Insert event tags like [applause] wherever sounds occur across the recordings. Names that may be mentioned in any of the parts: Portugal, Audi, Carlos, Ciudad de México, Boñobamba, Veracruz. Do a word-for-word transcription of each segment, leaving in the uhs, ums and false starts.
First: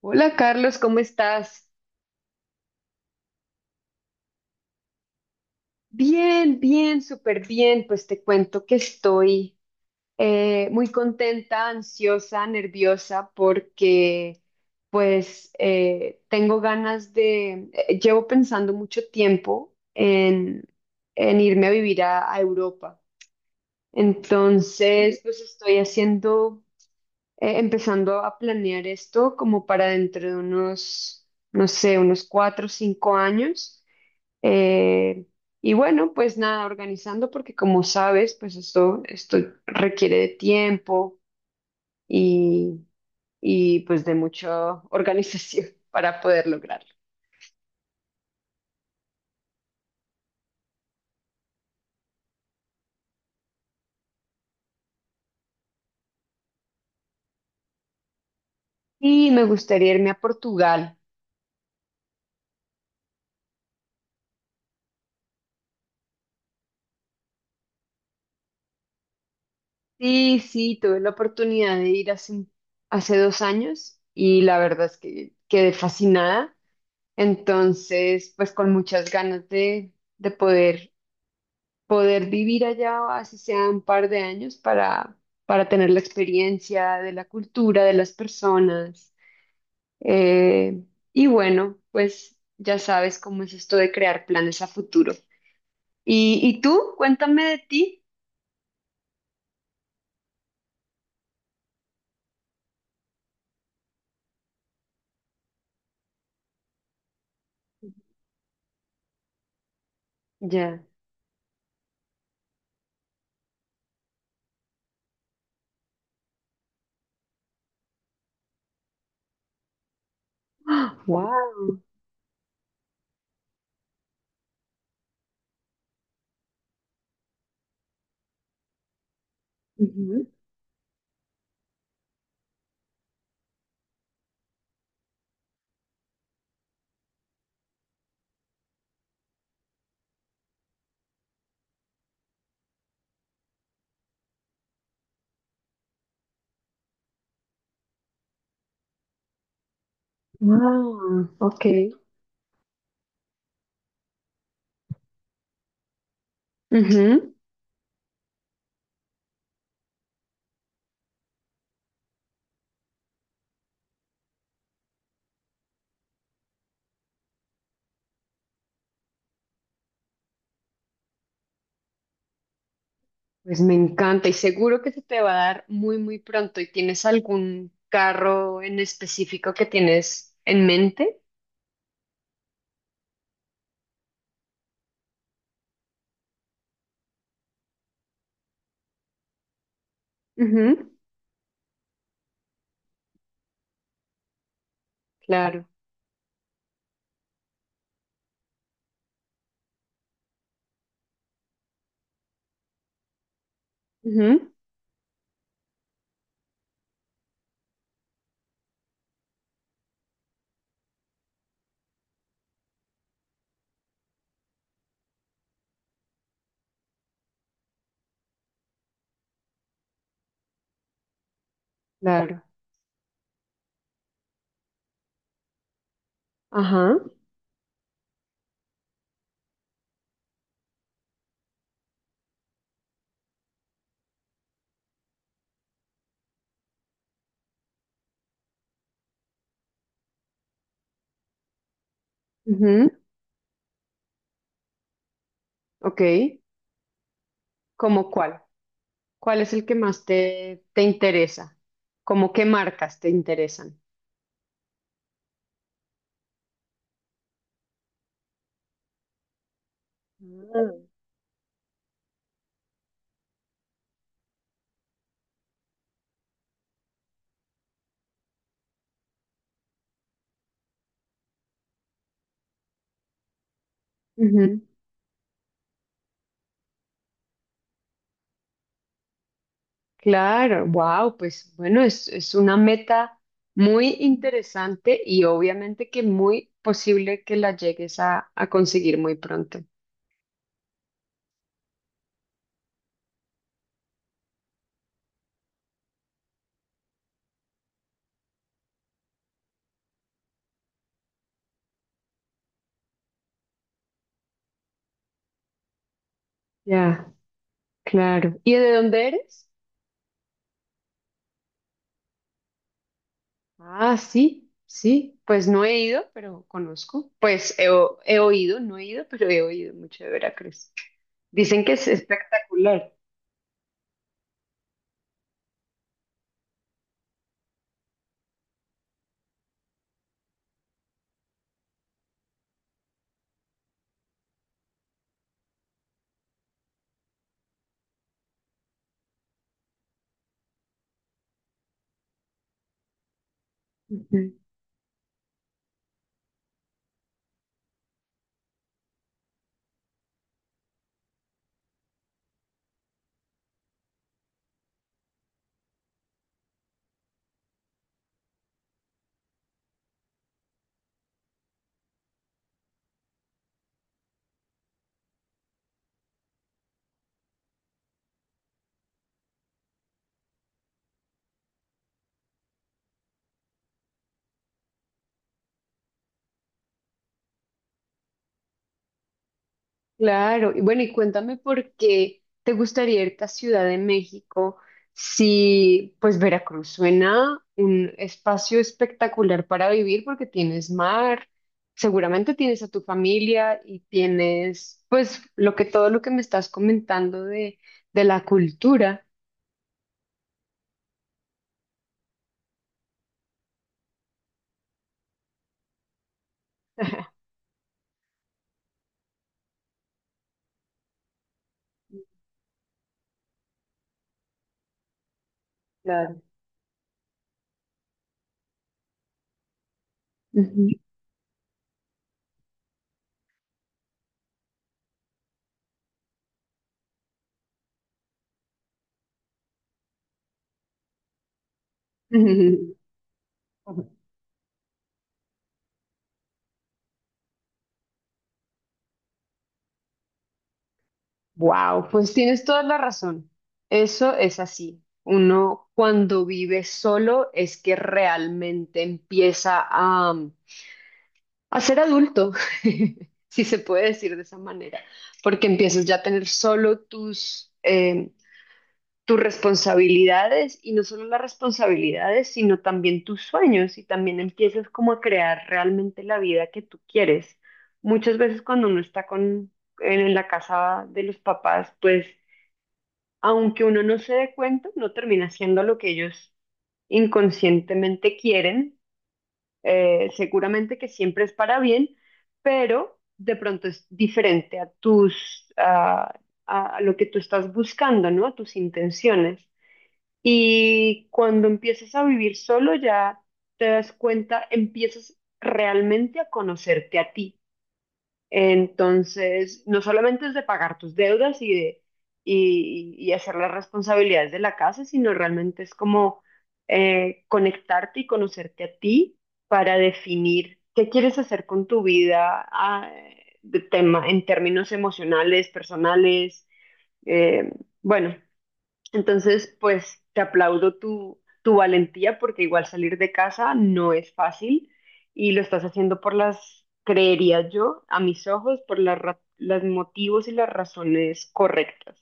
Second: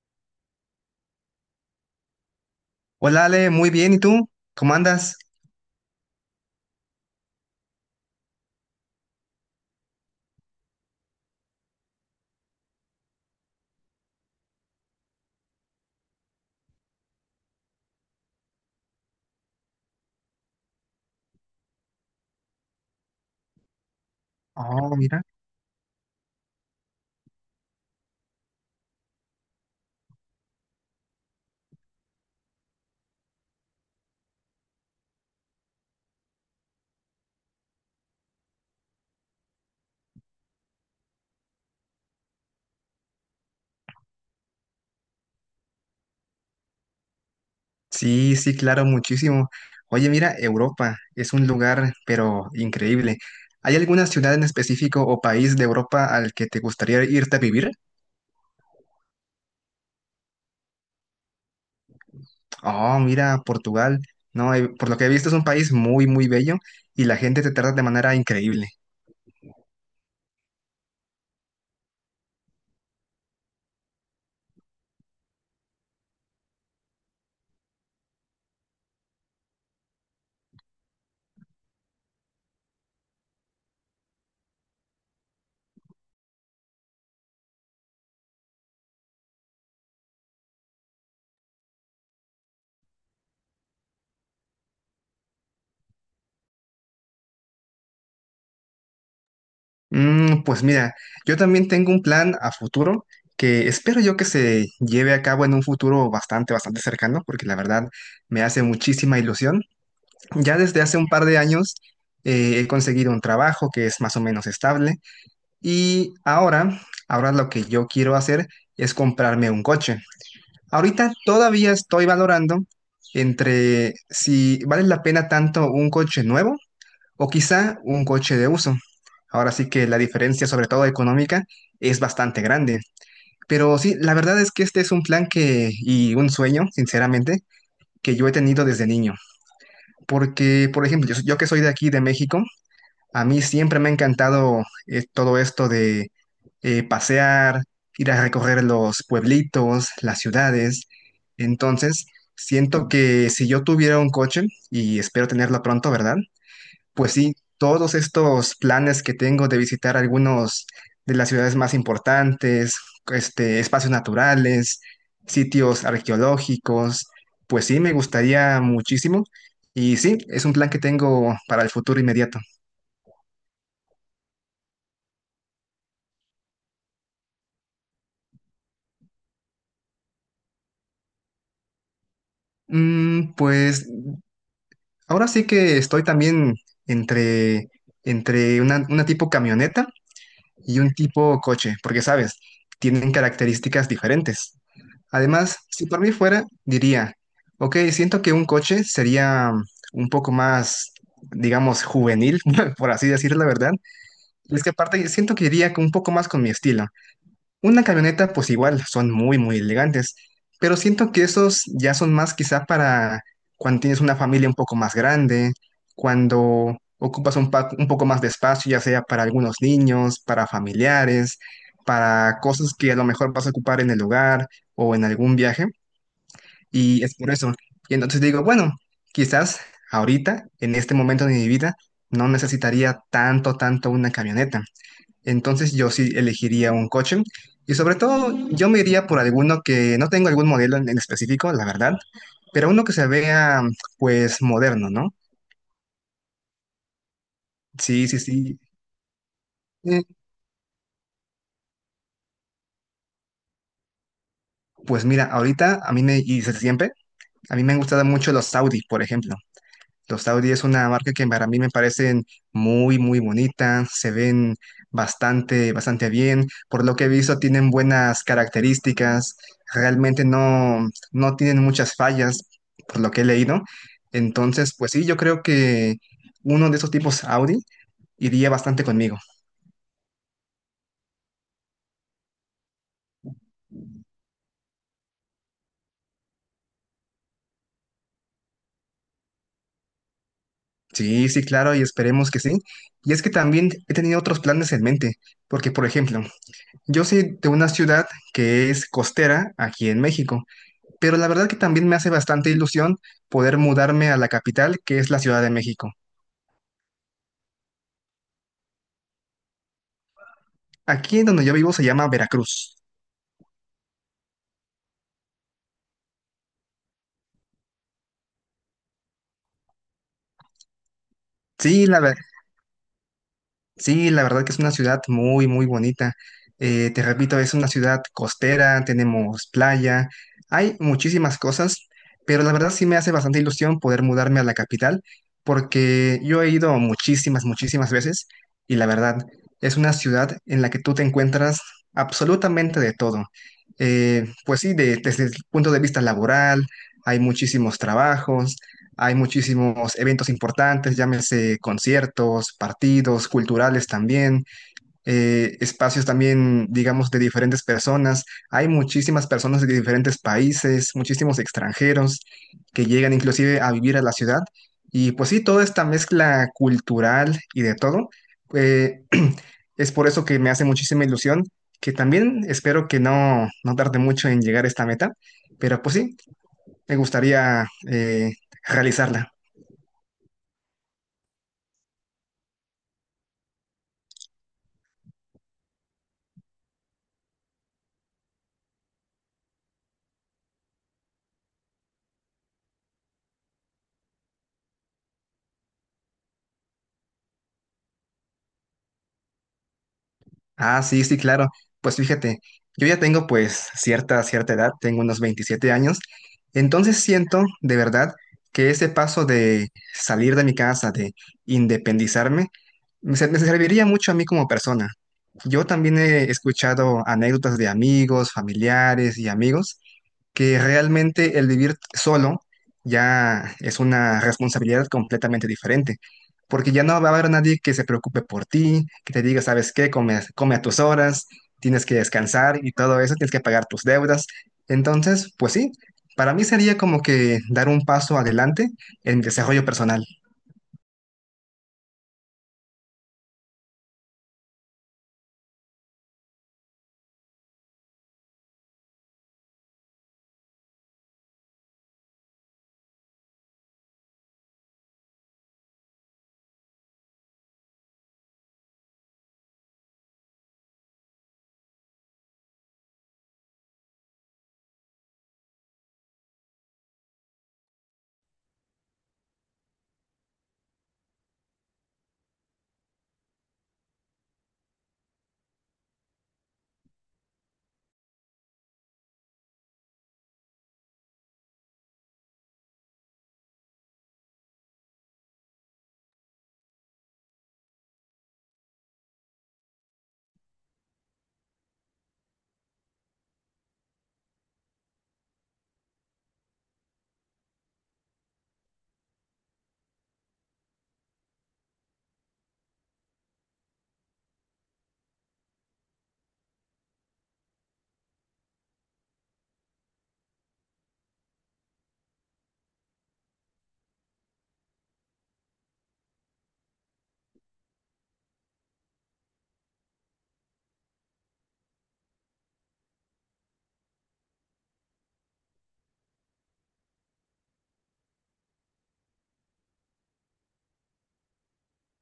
Hola Carlos, ¿cómo estás? Hola Ale, muy bien, ¿y tú? ¿Cómo andas? Bien, bien, súper bien. Pues te cuento que estoy eh, muy contenta, ansiosa, nerviosa porque pues eh, tengo ganas de, eh, llevo pensando mucho tiempo en, en irme a vivir a, a Europa. Oh, Entonces, mira. pues estoy haciendo, eh, empezando a planear esto como para dentro de unos, no sé, unos cuatro o cinco años. Eh, y bueno, pues nada, organizando porque como sabes, pues esto, esto requiere de tiempo y, y pues de mucha organización [laughs] para poder lograrlo. Sí, sí, claro, muchísimo. Oye, mira, Europa es un lugar, pero increíble. ¿Hay alguna ciudad en específico o país de Europa al que te gustaría irte a vivir? Y me gustaría irme a Portugal. Oh, mira, Portugal. No, eh, por lo que he visto es un país muy, muy bello y la gente te trata de manera increíble. Sí, sí, tuve la oportunidad de ir hace, un- hace dos años y la verdad es que quedé fascinada. Entonces, pues con muchas ganas de, de poder poder vivir allá, así sea un par de años, para, para tener la experiencia de la cultura, de las personas. Eh, y bueno, pues ya sabes cómo es esto de crear planes a futuro. ¿Y, y tú? Cuéntame de ti. Mm, pues mira, yo también tengo un plan a futuro que espero yo que se lleve a cabo en un futuro bastante, bastante cercano, porque la verdad me hace muchísima ilusión. Ya desde Ya. hace un par de años eh, he conseguido un trabajo que es más o menos estable y ahora, ahora lo que yo quiero hacer es comprarme un coche. [gasps] Ahorita Wow. todavía estoy valorando entre si vale la pena tanto un coche nuevo o quizá un coche de uso. Ahora sí que la diferencia, sobre todo económica, es bastante grande. Pero sí, la verdad es que este es un plan que y un sueño, sinceramente, que yo he tenido desde niño. Porque, por ejemplo, yo, yo que soy de aquí, de México, a mí siempre me ha encantado eh, todo esto de eh, pasear, ir a recorrer los pueblitos, las ciudades. Wow. Ok. Entonces, siento que si yo tuviera un coche, y espero tenerlo pronto, ¿verdad? Pues Ujú. sí, todos estos planes que tengo de visitar algunos de las ciudades más importantes, este, espacios naturales, sitios arqueológicos, pues sí, me gustaría muchísimo. Y sí, es un plan que tengo para el futuro inmediato. Pues me encanta y seguro que se te va a dar muy, muy pronto. ¿Y tienes algún carro en específico que tienes en mente? Mm, pues ahora sí que estoy también entre, entre una, una tipo camioneta y un Ujú. tipo coche, porque sabes, tienen características diferentes. Además, Claro. si por mí fuera, diría, ok, siento que un coche sería un poco más, digamos, juvenil, [laughs] por así decir la verdad. Ujú. Y es que aparte siento que iría un poco más con mi estilo. Una camioneta, pues igual, son muy, muy elegantes, pero siento que esos ya son más quizá para cuando tienes una familia un poco más grande, cuando ocupas un, pa- un poco más de espacio, ya sea para algunos niños, para familiares, para Claro. cosas que a lo mejor vas a ocupar en el hogar o en algún viaje, Ajá. y es por eso. Y entonces digo, bueno, quizás ahorita, en este momento de mi vida, no necesitaría tanto, tanto una camioneta. Entonces yo sí elegiría un coche y sobre todo yo me iría por alguno que no tengo algún modelo en en específico, la verdad, pero uno Ujú. que se vea pues moderno, ¿no? Ok. Sí, ¿Cómo sí, cuál? sí. ¿Cuál es el que Eh, más te, te interesa? ¿Cómo qué marcas te interesan? Pues mira, ahorita a mí me, y desde siempre, a mí me han gustado mucho los Audi, por ejemplo. Los Audi es Ah. una marca que para mí me parecen muy, muy bonita, se ven bastante, bastante bien. Por lo que he visto, tienen buenas características, realmente no, no tienen muchas fallas, por lo que he leído. Ujú. Entonces, pues sí, yo creo que uno de esos tipos Audi iría bastante conmigo. Claro, wow, pues bueno, es, es una meta muy interesante y obviamente que muy posible que la llegues a, a conseguir muy pronto. Sí, sí, claro, y esperemos que sí. Y es que también he tenido otros planes en mente, porque, por ejemplo, yo soy de una ciudad que es costera aquí en México. Pero la verdad que también me hace bastante ilusión poder mudarme a la capital, que es la Ciudad de México. Ya, claro. ¿Y de dónde eres? Aquí en donde yo vivo se llama Veracruz. Ah, sí, sí, pues no he ido, pero conozco. Pues he, o- he oído, no he ido, pero he oído mucho de Veracruz. Dicen que es Sí, la, ver- espectacular. Sí, la verdad que es una ciudad muy, muy bonita. Eh, te repito, es una ciudad costera, tenemos playa, hay muchísimas cosas, pero la verdad sí me hace bastante ilusión poder mudarme a la capital, porque yo he ido muchísimas, muchísimas veces y la verdad es una ciudad en la que tú te encuentras absolutamente de todo. Ujú. Eh, pues sí, de- desde el punto de vista laboral, hay muchísimos trabajos, hay muchísimos eventos importantes, llámese conciertos, partidos, culturales también, eh, espacios también, digamos, de diferentes personas. Hay muchísimas personas de diferentes países, muchísimos extranjeros que llegan inclusive a vivir a la ciudad. Y pues sí, toda esta mezcla cultural y de todo, eh, [clears throat] es por eso que me hace muchísima ilusión, que también espero que no, no tarde mucho en llegar a esta meta, pero pues sí, me gustaría eh, realizarla. Claro, y bueno, y cuéntame por qué te gustaría irte a Ciudad de México si pues Veracruz suena un espacio espectacular para vivir porque tienes mar, seguramente tienes a tu familia y tienes pues lo que todo lo que me estás comentando de, de la cultura. Ah, sí, sí, claro. Pues fíjate, yo ya tengo pues cierta, cierta edad, tengo unos veintisiete años, entonces [laughs] siento de verdad que ese paso de salir de mi casa, de independizarme, me ser- me serviría mucho a mí como persona. Yo también Claro. he escuchado anécdotas de amigos, familiares y amigos que [laughs] realmente el vivir solo ya es una responsabilidad completamente diferente, porque ya no va a haber nadie que se preocupe por ti, que te diga, ¿sabes qué? Come, come a tus horas, tienes que descansar y todo eso, tienes que pagar tus deudas. Entonces, pues sí, para mí sería como que dar un paso adelante en mi desarrollo personal. Wow, pues tienes toda la razón. Eso es así. Uno cuando vive solo es que realmente empieza a, a ser adulto, [laughs] si se puede decir de esa manera, porque empiezas ya a tener solo tus, eh, tus responsabilidades y no solo las responsabilidades, sino también tus sueños y también empiezas como a crear realmente la vida que tú quieres. Muchas veces cuando uno está con, en en la casa de los papás, pues aunque uno no se dé cuenta, no termina haciendo lo que ellos inconscientemente quieren, eh, seguramente que siempre es para bien, pero de pronto es diferente a tus, a, a lo que tú estás buscando, ¿no? A tus intenciones. Y cuando empiezas a vivir solo, ya te das cuenta, empiezas realmente a conocerte a ti. Entonces, no solamente es de pagar tus deudas y de y, y hacer las responsabilidades de la casa, sino realmente es como eh, conectarte y conocerte a ti para definir qué quieres hacer con tu vida ah, de tema, en términos emocionales, personales. eh, bueno, entonces, pues te aplaudo tu, tu valentía porque igual salir de casa no es fácil y lo estás haciendo por las, creería yo, a mis ojos, por las ra- los motivos y las razones correctas.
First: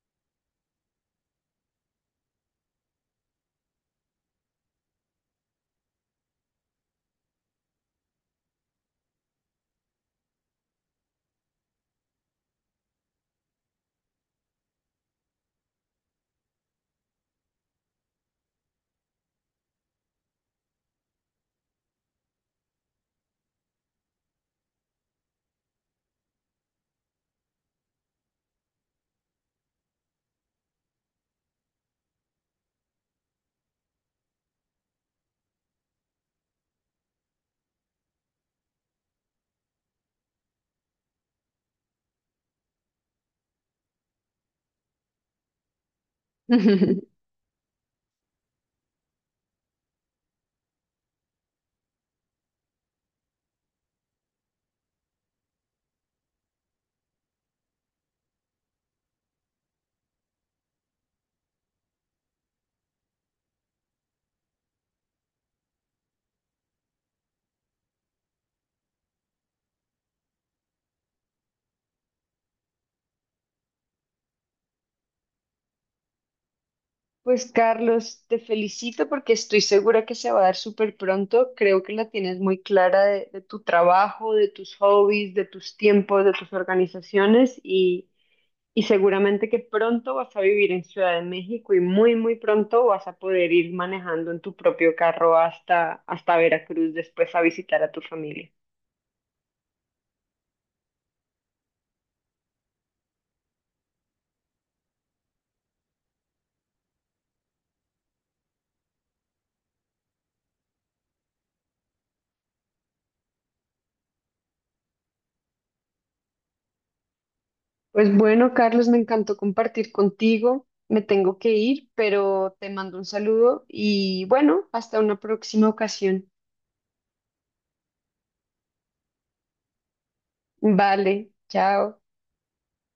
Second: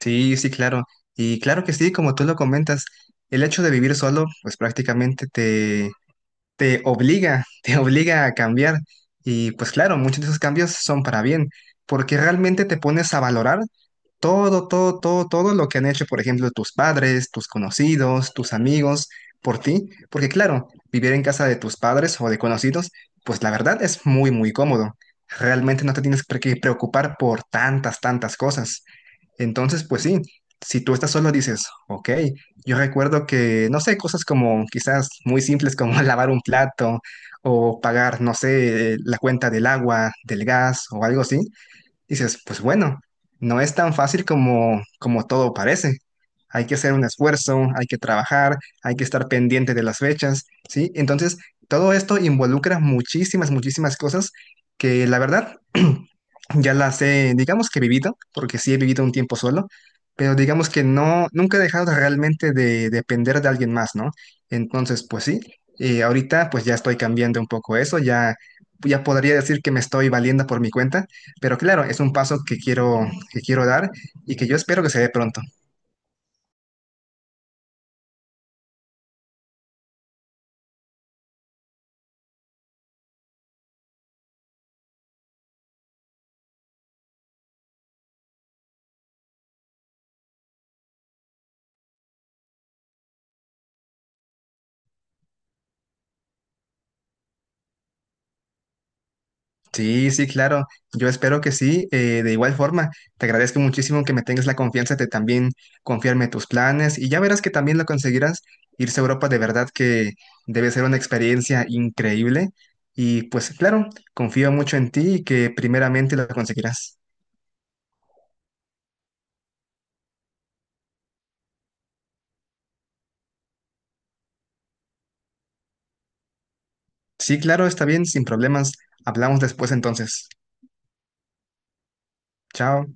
Sí, sí, claro. Y claro que sí, como tú lo comentas, el hecho de vivir solo, pues prácticamente te obliga, [laughs] te obliga a cambiar. Y pues claro, muchos de esos cambios son para bien, porque realmente te pones a valorar todo, todo, todo, todo lo que han hecho, por ejemplo, tus padres, tus conocidos, tus amigos, por ti, porque claro, vivir en casa de tus padres o de conocidos, pues la verdad es muy, muy cómodo. Realmente no te tienes por qué preocupar por tantas, tantas cosas. Entonces, pues sí, si tú estás solo dices, ok, yo recuerdo que, no sé, cosas como quizás muy simples como [laughs] lavar un plato o pagar, no sé, la cuenta del agua, del gas o algo así, dices, pues bueno, no es tan fácil como, como todo parece. Hay que hacer un [laughs] esfuerzo, hay que trabajar, hay que estar pendiente de las fechas, ¿sí? Entonces, todo esto involucra muchísimas, muchísimas cosas que la verdad [clears throat] ya las he, digamos que he vivido, porque sí he vivido un tiempo solo, pero digamos que no, nunca he dejado realmente de depender de alguien más, ¿no? Entonces, pues sí, eh, ahorita pues ya estoy cambiando un poco eso, ya, ya podría decir que me estoy valiendo por mi cuenta, pero claro, es un paso que quiero, que quiero dar y que yo espero que se dé pronto. Pues Carlos, te felicito porque estoy segura que se va a dar súper pronto. Creo que la tienes muy clara de, de tu trabajo, de tus hobbies, de tus tiempos, de tus organizaciones. y Y seguramente que pronto vas a vivir en Ciudad de México y muy, muy pronto vas a poder ir manejando en tu propio carro hasta, hasta Veracruz después a visitar a tu familia. Sí, sí, claro. Yo espero que sí. Eh, de igual forma, te agradezco muchísimo que me tengas la confianza de también confiarme tus planes y ya verás que también lo conseguirás. Irse a Europa de verdad que debe ser una experiencia increíble. Y pues claro, confío mucho en ti y que primeramente lo conseguirás. Pues bueno, Carlos, me encantó compartir contigo. Me tengo que ir, pero te mando un saludo y bueno, hasta una próxima ocasión. Sí, claro, está bien, sin problemas. Hablamos después entonces. Vale, chao. Chao.